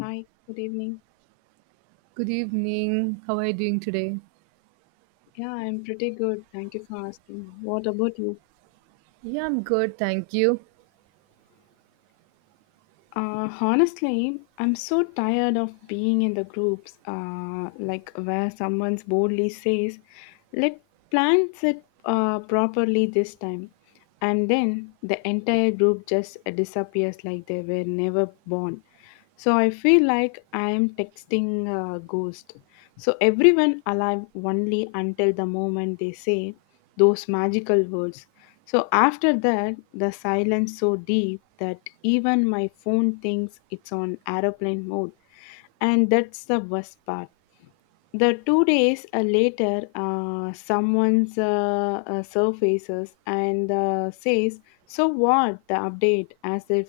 Hi, good evening. Good evening. How are you doing today? Yeah, I'm pretty good. Thank you for asking. What about you? Yeah, I'm good, thank you. Honestly, I'm so tired of being in the groups, like where someone boldly says, let plans it properly this time. And then the entire group just disappears like they were never born. So I feel like I am texting a ghost. So everyone alive only until the moment they say those magical words. So after that, the silence so deep that even my phone thinks it's on aeroplane mode, and that's the worst part. The 2 days later, someone's surfaces and says, "So what?" The update, as if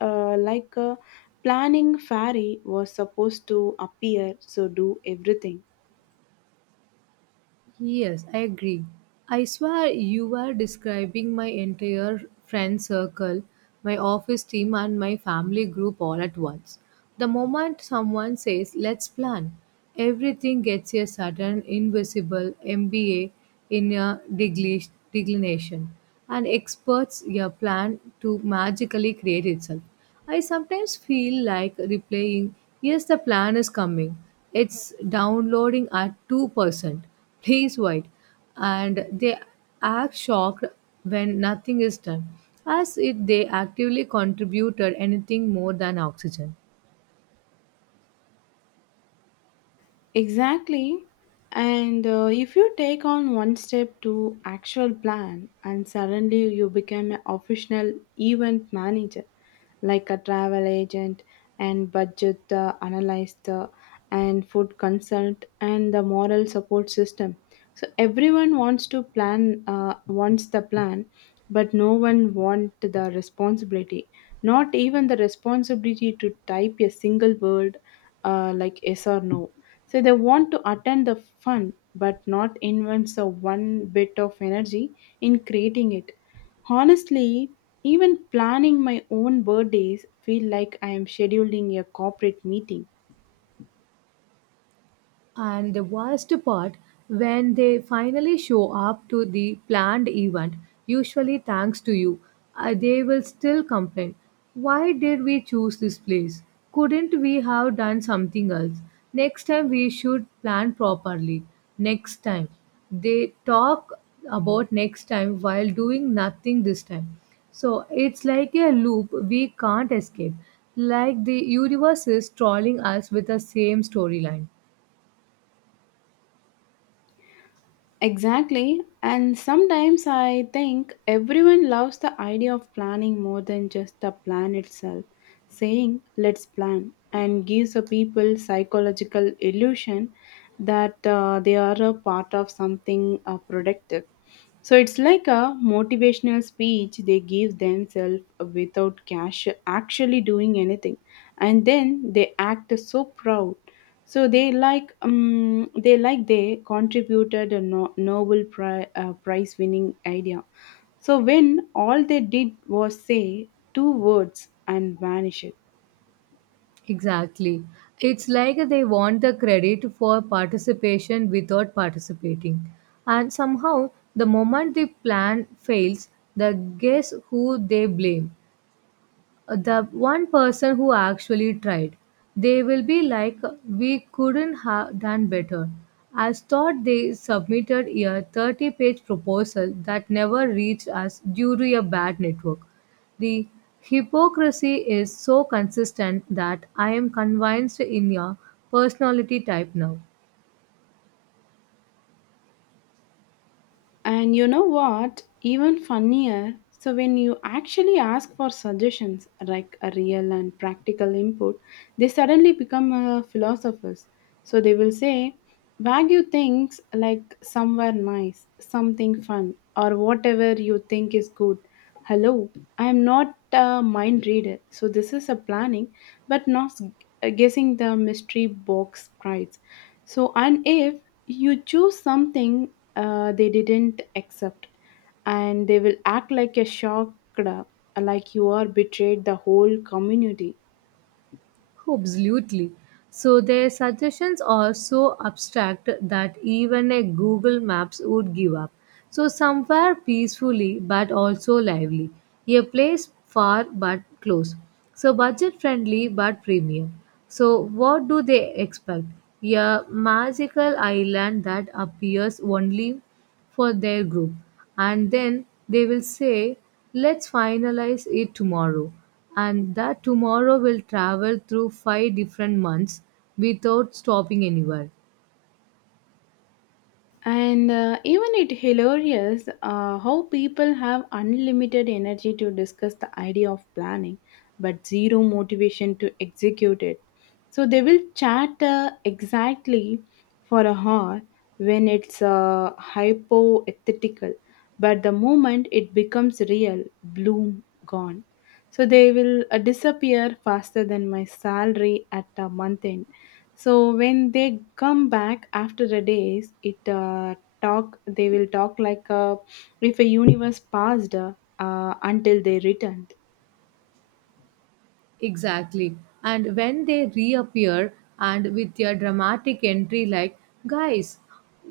like a planning fairy was supposed to appear, so do everything. Yes, I agree. I swear you are describing my entire friend circle, my office team, and my family group all at once. The moment someone says, let's plan, everything gets a sudden invisible MBA in a declination. And experts your plan to magically create itself. I sometimes feel like replaying, yes, the plan is coming. It's downloading at 2%. Please wait. And they act shocked when nothing is done, as if they actively contributed anything more than oxygen. Exactly. And if you take on one step to actual plan and suddenly you become an official event manager, like a travel agent and budget analyst and food consult and the moral support system. So everyone wants to plan, wants the plan, but no one wants the responsibility not even the responsibility to type a single word like yes or no. So they want to attend the fun but not invest a one bit of energy in creating it. Honestly, even planning my own birthdays feel like I am scheduling a corporate meeting. And the worst part, when they finally show up to the planned event, usually thanks to you, they will still complain. Why did we choose this place? Couldn't we have done something else? Next time we should plan properly. Next time. They talk about next time while doing nothing this time. So it's like a loop we can't escape. Like the universe is trolling us with the same storyline. Exactly. And sometimes I think everyone loves the idea of planning more than just the plan itself. Saying, let's plan, and gives the people psychological illusion that they are a part of something productive. So it's like a motivational speech they give themselves without cash actually doing anything. And then they act so proud. So they like they like they contributed a Nobel Prize winning idea. So when all they did was say two words and vanish it. Exactly. It's like they want the credit for participation without participating. And somehow, the moment the plan fails, the guess who they blame the one person who actually tried. They will be like, we couldn't have done better. As thought they submitted a 30-page proposal that never reached us due to a bad network. The hypocrisy is so consistent that I am convinced in your personality type now. And you know what? Even funnier. So, when you actually ask for suggestions, like a real and practical input, they suddenly become philosophers. So, they will say, Wagyu things like somewhere nice, something fun, or whatever you think is good. Hello, I am not a mind reader, so this is a planning, but not s- guessing the mystery box prize. So, and if you choose something they didn't accept, and they will act like a shocked, like you are betrayed the whole community. Absolutely. So their suggestions are so abstract that even a Google Maps would give up. So somewhere peacefully but also lively. A place far but close. So budget friendly but premium. So what do they expect? A magical island that appears only for their group, and then they will say, let's finalize it tomorrow, and that tomorrow will travel through five different months without stopping anywhere. And even it hilarious how people have unlimited energy to discuss the idea of planning, but zero motivation to execute it. So they will chat exactly for a hour when it's hypothetical, but the moment it becomes real, bloom gone. So they will disappear faster than my salary at a month end. So when they come back after a days it talk they will talk like if a universe passed until they returned. Exactly. And when they reappear and with their dramatic entry, like, guys,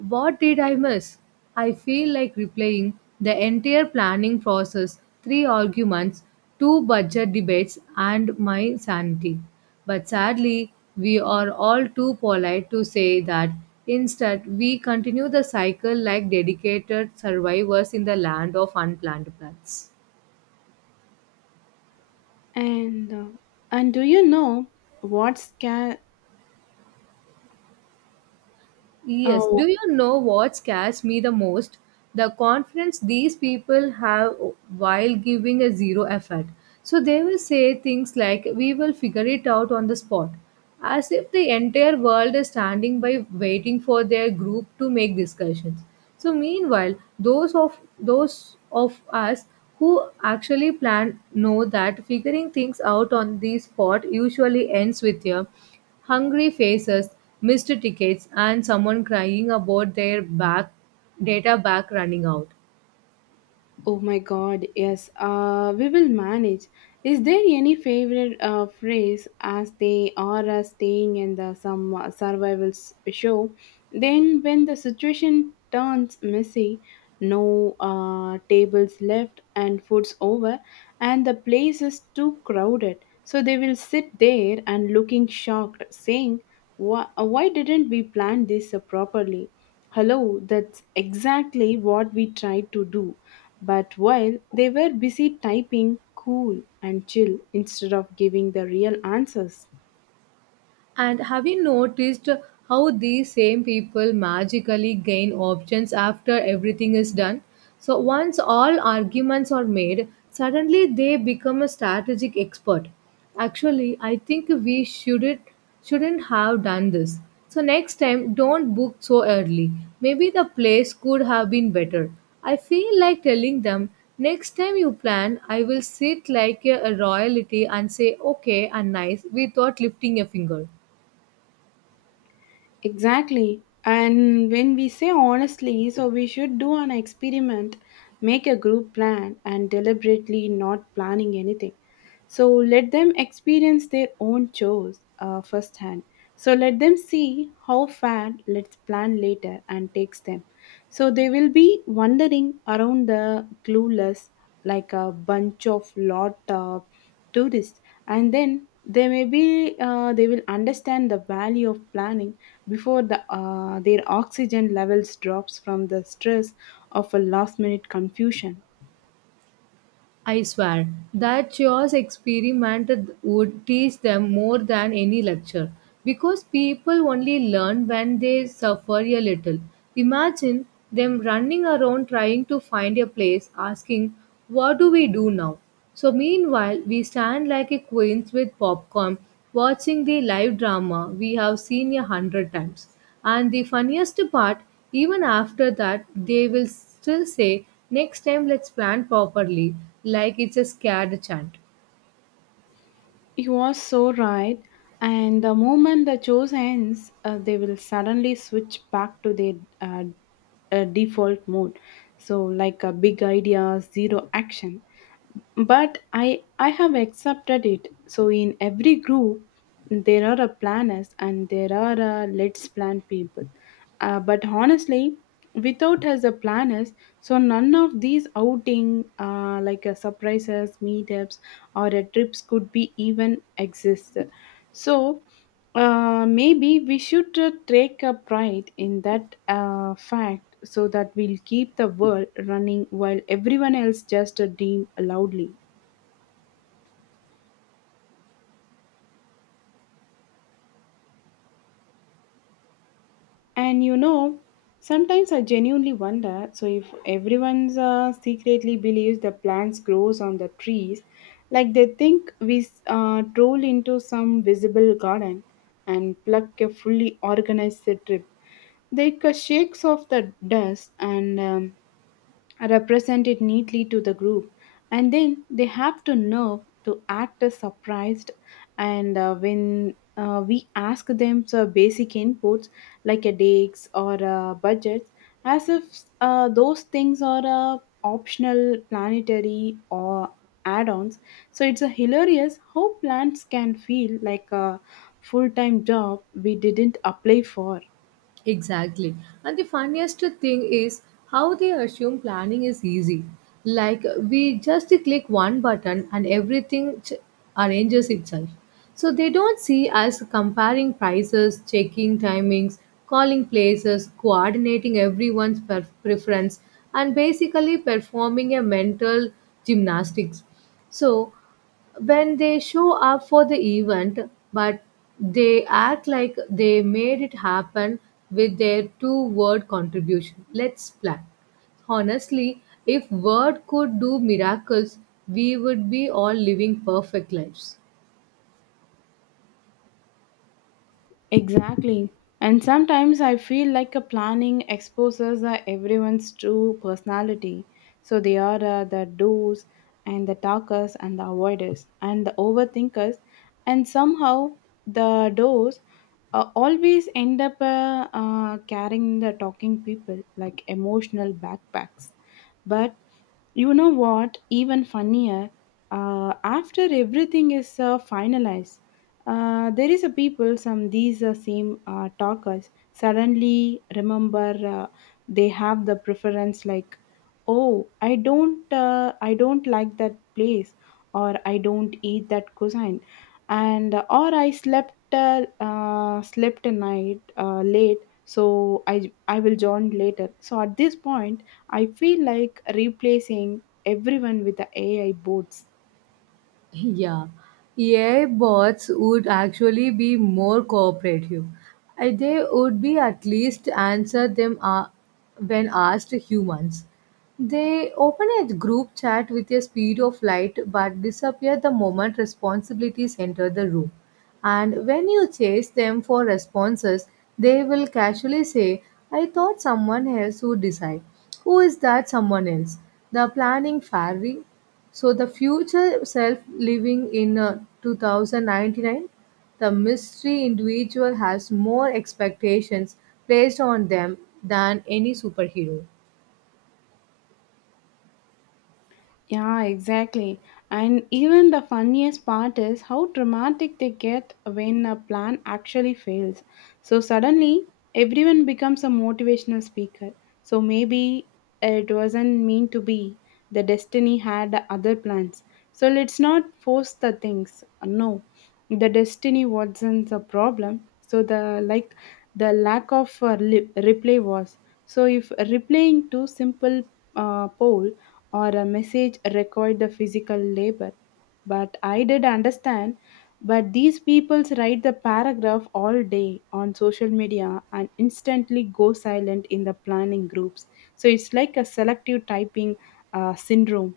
what did I miss? I feel like replaying the entire planning process, three arguments, two budget debates, and my sanity. But sadly, we are all too polite to say that. Instead, we continue the cycle like dedicated survivors in the land of unplanned plans. And uh, and do you know what sca- Yes. uh, Do you know what scares me the most? The confidence these people have while giving a zero effort. So they will say things like, we will figure it out on the spot, as if the entire world is standing by waiting for their group to make discussions. So meanwhile, those of us who actually plan know that figuring things out on the spot usually ends with a hungry faces, missed tickets, and someone crying about their back data back running out. Oh my God, yes, we will manage. Is there any favorite phrase as they are staying in the some survival show? Then, when the situation turns messy, no tables left and food's over, and the place is too crowded, so they will sit there and looking shocked, saying, why didn't we plan this properly?" Hello, that's exactly what we tried to do. But while they were busy typing cool and chill instead of giving the real answers. And have you noticed how these same people magically gain options after everything is done? So, once all arguments are made, suddenly they become a strategic expert. Actually, I think we shouldn't have done this. So, next time, don't book so early. Maybe the place could have been better. I feel like telling them, next time you plan, I will sit like a royalty and say okay and nice without lifting a finger. Exactly. And when we say honestly, so we should do an experiment, make a group plan, and deliberately not planning anything. So let them experience their own chores firsthand. So let them see how far let's plan later and takes them. So they will be wandering around the clueless like a bunch of lot. Tourists. And then they may be they will understand the value of planning before their oxygen levels drops from the stress of a last minute confusion. I swear that chores experiment would teach them more than any lecture because people only learn when they suffer a little. Imagine them running around trying to find a place asking, what do we do now? So, meanwhile, we stand like a queens with popcorn watching the live drama we have seen a hundred times. And the funniest part, even after that, they will still say, next time let's plan properly, like it's a scared chant. You are so right, and the moment the chores ends they will suddenly switch back to their uh, default mode. So like a big idea zero action, but I have accepted it. So in every group there are a planners and there are a let's plan people. But honestly, without as a planners, so none of these outing like a surprises meetups or a trips could be even exist. So maybe we should take a pride in that fact, so that we'll keep the world running while everyone else just dream loudly. And you know, sometimes I genuinely wonder so if everyone's secretly believes the plants grows on the trees, like they think we troll into some visible garden and pluck a fully organized trip. Shakes off the dust and Represent it neatly to the group, and then they have to know to act as surprised, and when we ask them some basic inputs like a dates or a budget, as if those things are optional planetary or add-ons. So it's a hilarious how plants can feel like a full-time job we didn't apply for. Exactly. And the funniest thing is how they assume planning is easy. Like we just click one button and everything arranges itself. So they don't see us comparing prices, checking timings, calling places, coordinating everyone's preference, and basically performing a mental gymnastics. So when they show up for the event, but they act like they made it happen with their two word contribution, let's plan. Honestly, if word could do miracles, we would be all living perfect lives. Exactly. And sometimes I feel like a planning exposes everyone's true personality. So they are the doers and the talkers and the avoiders and the overthinkers, and somehow the doers always end up carrying the talking people like emotional backpacks. But you know what even funnier, after everything is finalized, there is a people some these same talkers suddenly remember they have the preference like oh I don't like that place, or I don't eat that cuisine, and or I slept slept a night late, so i I will join later. So at this point I feel like replacing everyone with the AI bots. Yeah, AI bots would actually be more cooperative. They would be at least answer them when asked humans. They open a group chat with a speed of light but disappear the moment responsibilities enter the room. And when you chase them for responses, they will casually say, I thought someone else would decide. Who is that someone else? The planning fairy. So the future self living in 2099, the mystery individual has more expectations placed on them than any superhero. Yeah, exactly. And even the funniest part is how dramatic they get when a plan actually fails. So suddenly, everyone becomes a motivational speaker. So maybe it wasn't meant to be. The destiny had other plans. So let's not force the things. No, the destiny wasn't a problem. So the like the lack of replay was. So if replaying to simple poll or a message required the physical labor, but I did understand. But these people write the paragraph all day on social media and instantly go silent in the planning groups. So it's like a selective typing syndrome.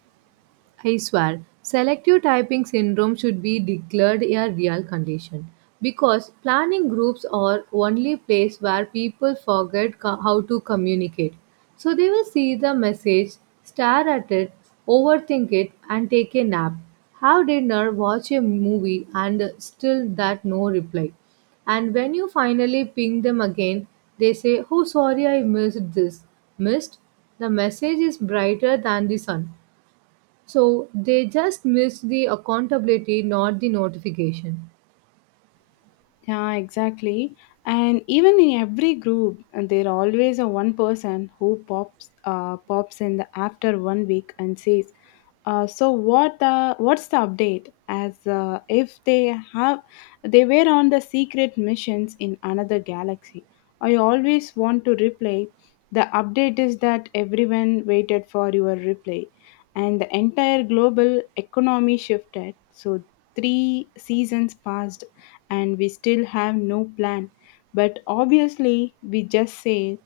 I swear, selective typing syndrome should be declared a real condition because planning groups are only place where people forget how to communicate. So they will see the message, stare at it, overthink it, and take a nap. Have dinner, watch a movie, and still that no reply. And when you finally ping them again, they say, oh, sorry, I missed this. Missed? The message is brighter than the sun. So they just missed the accountability, not the notification. Yeah, exactly. And even in every group, and there always a one person who pops in the after 1 week and says, "So what's the update?" As if they have they were on the secret missions in another galaxy. I always want to reply. The update is that everyone waited for your reply, and the entire global economy shifted. So, three seasons passed, and we still have no plan. But obviously, we just say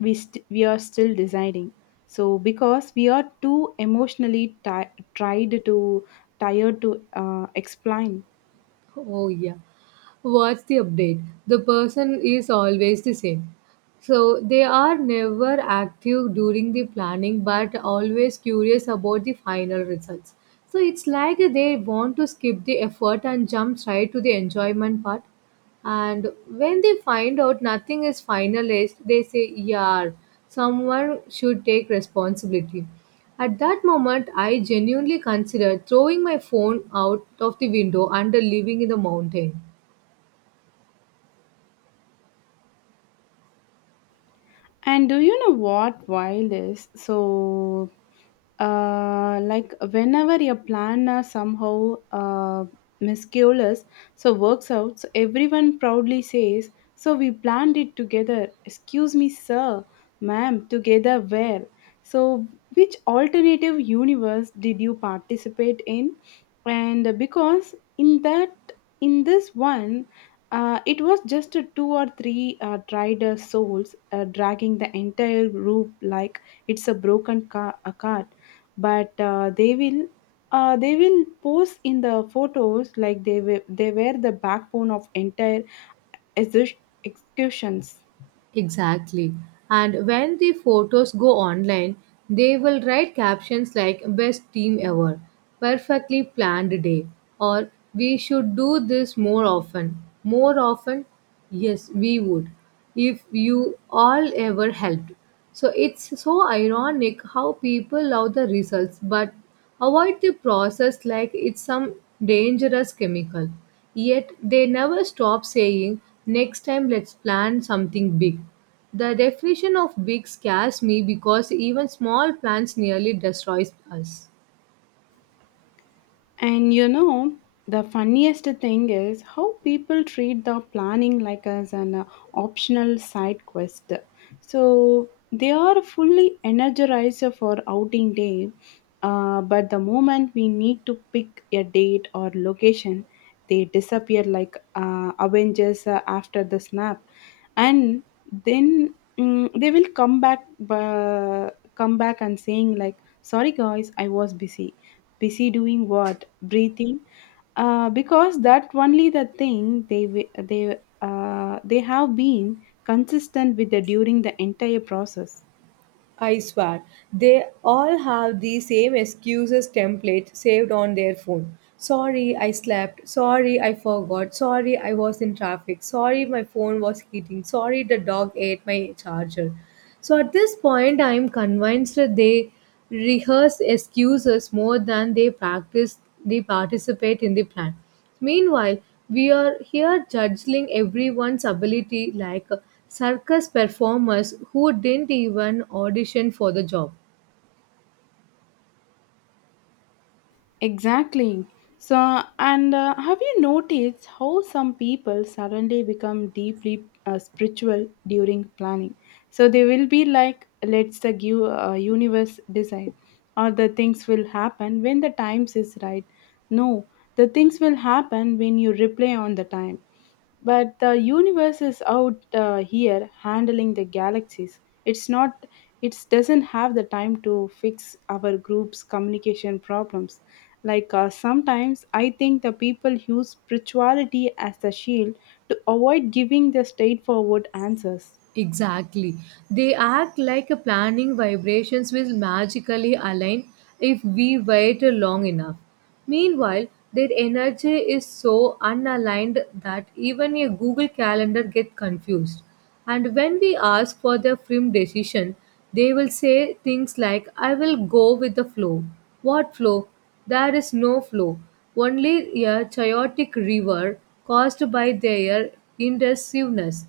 we are still deciding. So, because we are too emotionally ti tried to tired to explain. Oh, yeah. What's the update? The person is always the same. So they are never active during the planning but always curious about the final results. So it's like they want to skip the effort and jump right to the enjoyment part. And when they find out nothing is finalized, they say, yeah, someone should take responsibility. At that moment, I genuinely considered throwing my phone out of the window and living in the mountain. And do you know what wild is? So, like whenever your plan somehow miscues, so works out, so everyone proudly says, "So we planned it together." Excuse me, sir, ma'am, together where? So, which alternative universe did you participate in? And because in that, in this one. It was just a two or three tried souls dragging the entire group like it's a broken car- a cart. But uh, they will they will pose in the photos like they were the backbone of entire exu- executions. Exactly. And when the photos go online, they will write captions like best team ever, perfectly planned day, or we should do this more often. More often? Yes, we would. If you all ever helped. So it's so ironic how people love the results but avoid the process like it's some dangerous chemical. Yet they never stop saying, next time let's plan something big. The definition of big scares me because even small plans nearly destroys us. And you know, the funniest thing is how people treat the planning like as an optional side quest. So they are fully energized for outing day, but the moment we need to pick a date or location, they disappear like avengers after the snap, and then they will uh, come back and saying like sorry guys I was busy doing what, breathing, because that only the thing they wi- they have been consistent with the during the entire process. I swear, they all have the same excuses template saved on their phone. Sorry, I slept. Sorry, I forgot. Sorry, I was in traffic. Sorry, my phone was heating. Sorry, the dog ate my charger. So at this point, I'm convinced that they rehearse excuses more than they practice, they participate in the plan. Meanwhile, we are here judging everyone's ability like circus performers who didn't even audition for the job. Exactly. So, and have you noticed how some people suddenly become deeply spiritual during planning? So they will be like, "Let's the universe decide," or the things will happen when the times is right. No, the things will happen when you reply on the time. But the universe is out here handling the galaxies. It's not it doesn't have the time to fix our group's communication problems. Like sometimes I think the people use spirituality as a shield to avoid giving the straightforward answers. Exactly. They act like a planning vibrations will magically align if we wait long enough. Meanwhile, their energy is so unaligned that even a Google Calendar get confused. And when we ask for their firm decision, they will say things like, I will go with the flow. What flow? There is no flow, only a chaotic river caused by their indecisiveness.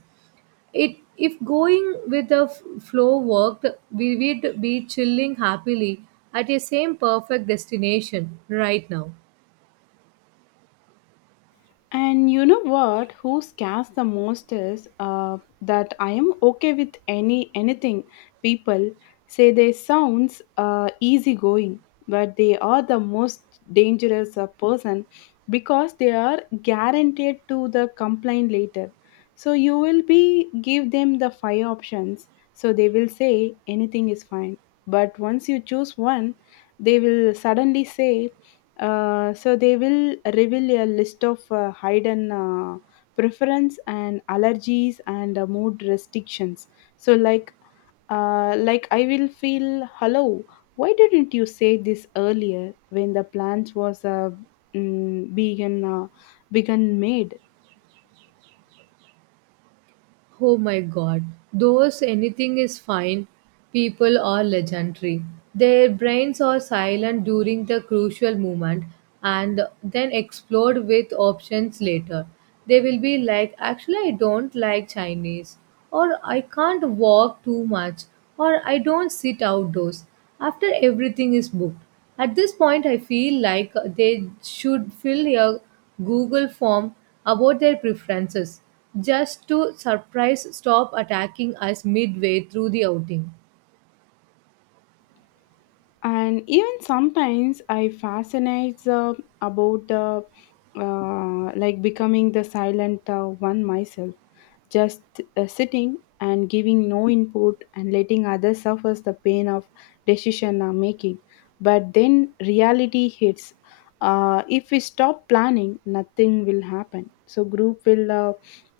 It if going with the flow worked, we would be chilling happily at a same perfect destination right now. And you know what? Who scares the most is that I am okay with anything. People say they sounds easygoing, but they are the most dangerous person because they are guaranteed to the complaint later. So you will be give them the five options. So they will say anything is fine. But once you choose one, they will suddenly say so they will reveal a list of hidden preference and allergies and mood restrictions. So like I will feel hello. Why didn't you say this earlier when the plans was being begun made? Oh my god, those anything is fine people are legendary. Their brains are silent during the crucial moment and then explode with options later. They will be like, actually, I don't like Chinese, or I can't walk too much, or I don't sit outdoors after everything is booked. At this point, I feel like they should fill a Google form about their preferences just to surprise stop attacking us midway through the outing. And even sometimes I fascinates about like becoming the silent one myself, just sitting and giving no input and letting others suffer the pain of decision making, but then reality hits. If we stop planning nothing will happen, so group will uh,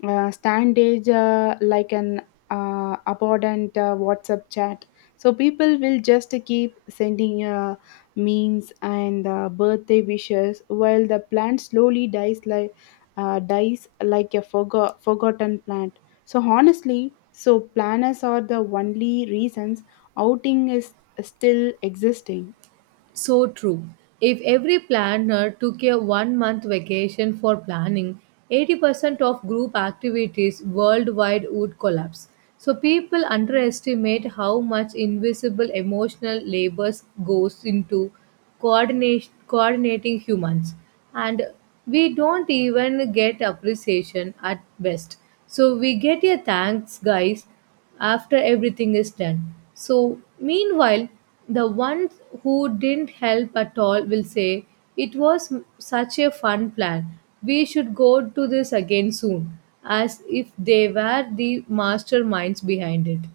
uh, stand age like an abundant whatsapp chat, so people will just keep sending memes and birthday wishes while the plant slowly dies like a forgotten plant. So honestly, so planners are the only reasons outing is still existing. So true. If every planner took a 1 month vacation for planning, 80% of group activities worldwide would collapse. So people underestimate how much invisible emotional labor goes into coordination, coordinating humans. And we don't even get appreciation at best. So we get a thanks, guys, after everything is done. So, meanwhile, the ones who didn't help at all will say, it was such a fun plan. We should go to this again soon, as if they were the masterminds behind it.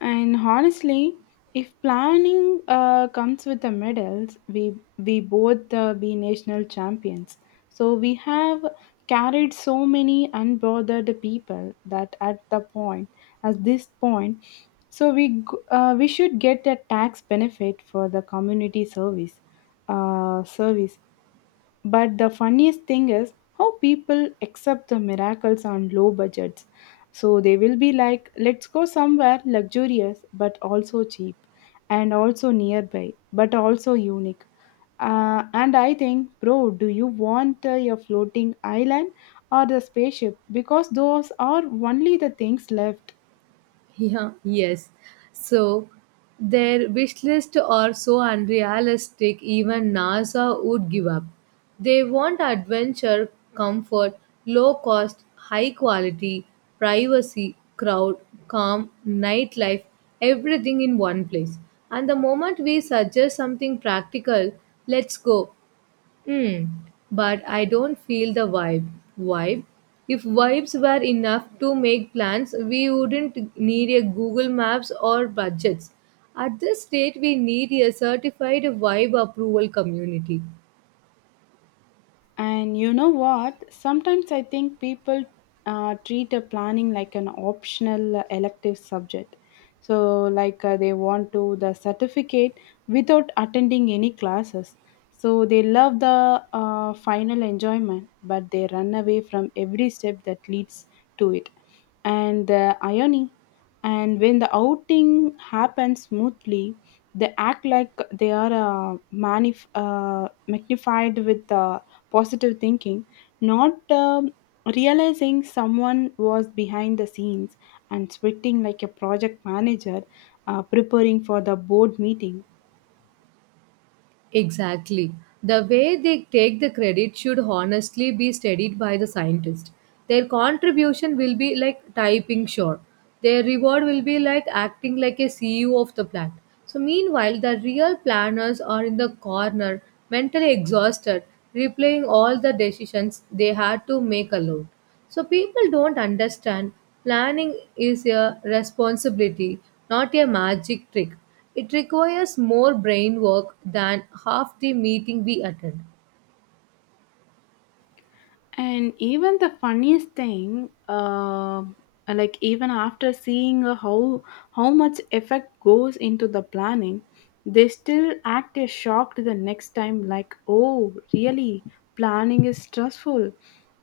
And honestly, if planning comes with the medals, we both be national champions. So we have carried so many unbothered people that at this point, so we should get a tax benefit for the community service, uh, service but the funniest thing is how people accept the miracles on low budgets. So they will be like, let's go somewhere luxurious but also cheap, and also nearby but also unique. And I think, bro, do you want your floating island or the spaceship? Because those are only the things left. Yeah, yes. So their wish list are so unrealistic even NASA would give up. They want adventure, comfort, low cost, high quality, privacy, crowd, calm, nightlife, everything in one place. And the moment we suggest something practical, let's go. Hmm. But I don't feel the vibe. Vibe? If vibes were enough to make plans, we wouldn't need a Google Maps or budgets. At this state, we need a certified vibe approval community. And you know what? Sometimes I think people treat a planning like an optional elective subject. So, like they want to the certificate without attending any classes. So they love the final enjoyment, but they run away from every step that leads to it. And the irony, and when the outing happens smoothly, they act like they are magnified with the positive thinking, not realizing someone was behind the scenes and sweating like a project manager preparing for the board meeting. Exactly. The way they take the credit should honestly be studied by the scientist. Their contribution will be like typing sure. Their reward will be like acting like a CEO of the plant. So meanwhile, the real planners are in the corner, mentally exhausted, replaying all the decisions they had to make alone. So people don't understand planning is a responsibility, not a magic trick. It requires more brain work than half the meeting we attend. And even the funniest thing, like even after seeing uh, how much effect goes into the planning, they still act as shocked the next time. Like, oh, really, planning is stressful.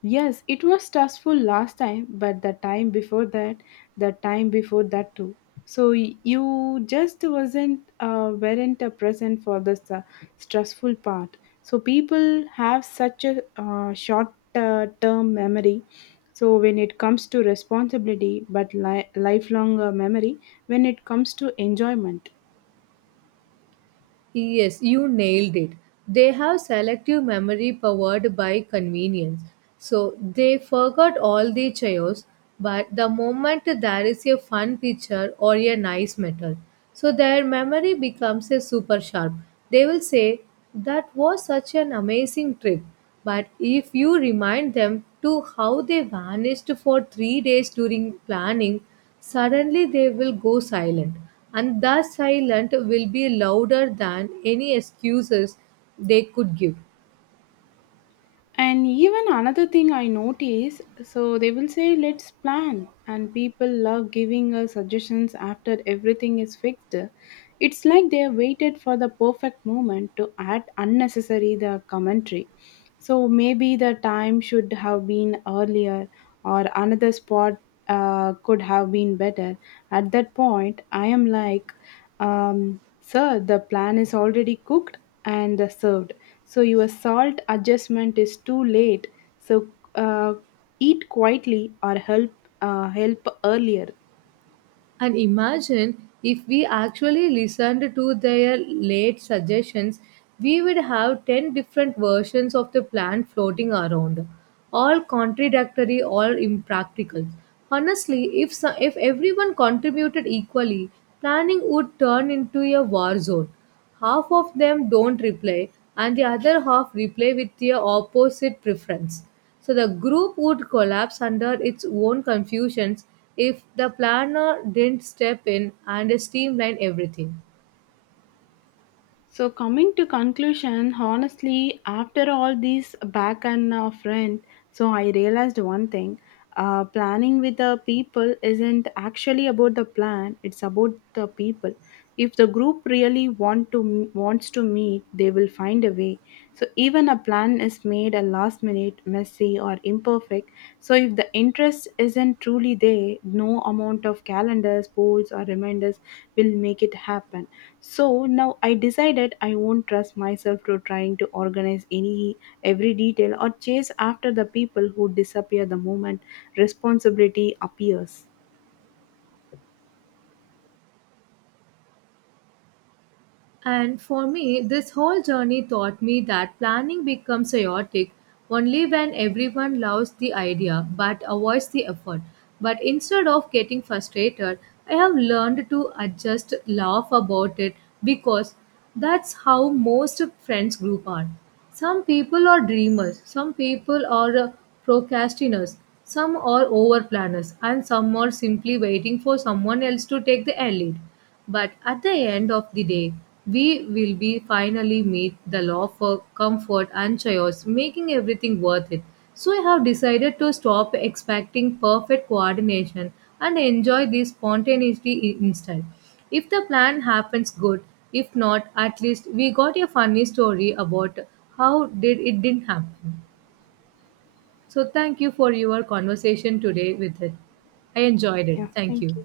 Yes, it was stressful last time, but the time before that too. So you just wasn't weren't present for the stressful part. So people have such a short term memory so when it comes to responsibility but lifelong memory when it comes to enjoyment. Yes, you nailed it. They have selective memory powered by convenience. So they forgot all the chaos, but the moment there is a fun picture or a nice metal, so their memory becomes a super sharp. They will say, that was such an amazing trip. But if you remind them to how they vanished for 3 days during planning, suddenly they will go silent, and that silence will be louder than any excuses they could give. And even another thing I notice, so they will say, let's plan. And people love giving us suggestions after everything is fixed. It's like they have waited for the perfect moment to add unnecessary the commentary. So maybe the time should have been earlier or another spot could have been better. At that point, I am like, sir, the plan is already cooked and served, so your salt adjustment is too late, so uh, eat quietly or help help earlier. And imagine if we actually listened to their late suggestions, we would have 10 different versions of the plan floating around, all contradictory, all impractical. Honestly, if, so, if everyone contributed equally, planning would turn into a war zone. Half of them don't reply, and the other half reply with their opposite preference. So the group would collapse under its own confusions if the planner didn't step in and streamline everything. So coming to conclusion, honestly, after all these back and front, so I realized one thing. Planning with the people isn't actually about the plan, it's about the people. If the group really wants to meet, they will find a way, so even a plan is made a last minute neat, messy, or imperfect. So, if the interest isn't truly there, no amount of calendars, polls, or reminders will make it happen. So, now I decided I won't trust myself to trying to organize any every detail or chase after the people who disappear the moment responsibility appears. And for me, this whole journey taught me that planning becomes chaotic only when everyone loves the idea but avoids the effort. But instead of getting frustrated, I have learned to adjust, laugh about it because that's how most friends group are. Some people are dreamers, some people are procrastinators, some are over planners, and some are simply waiting for someone else to take the lead. But at the end of the day, we will be finally meet the law for comfort and chaos, making everything worth it. So I have decided to stop expecting perfect coordination and enjoy the spontaneity instead. If the plan happens good, if not, at least we got a funny story about how did it didn't happen. So thank you for your conversation today with it. I enjoyed it. Yeah, Thank you. thank you.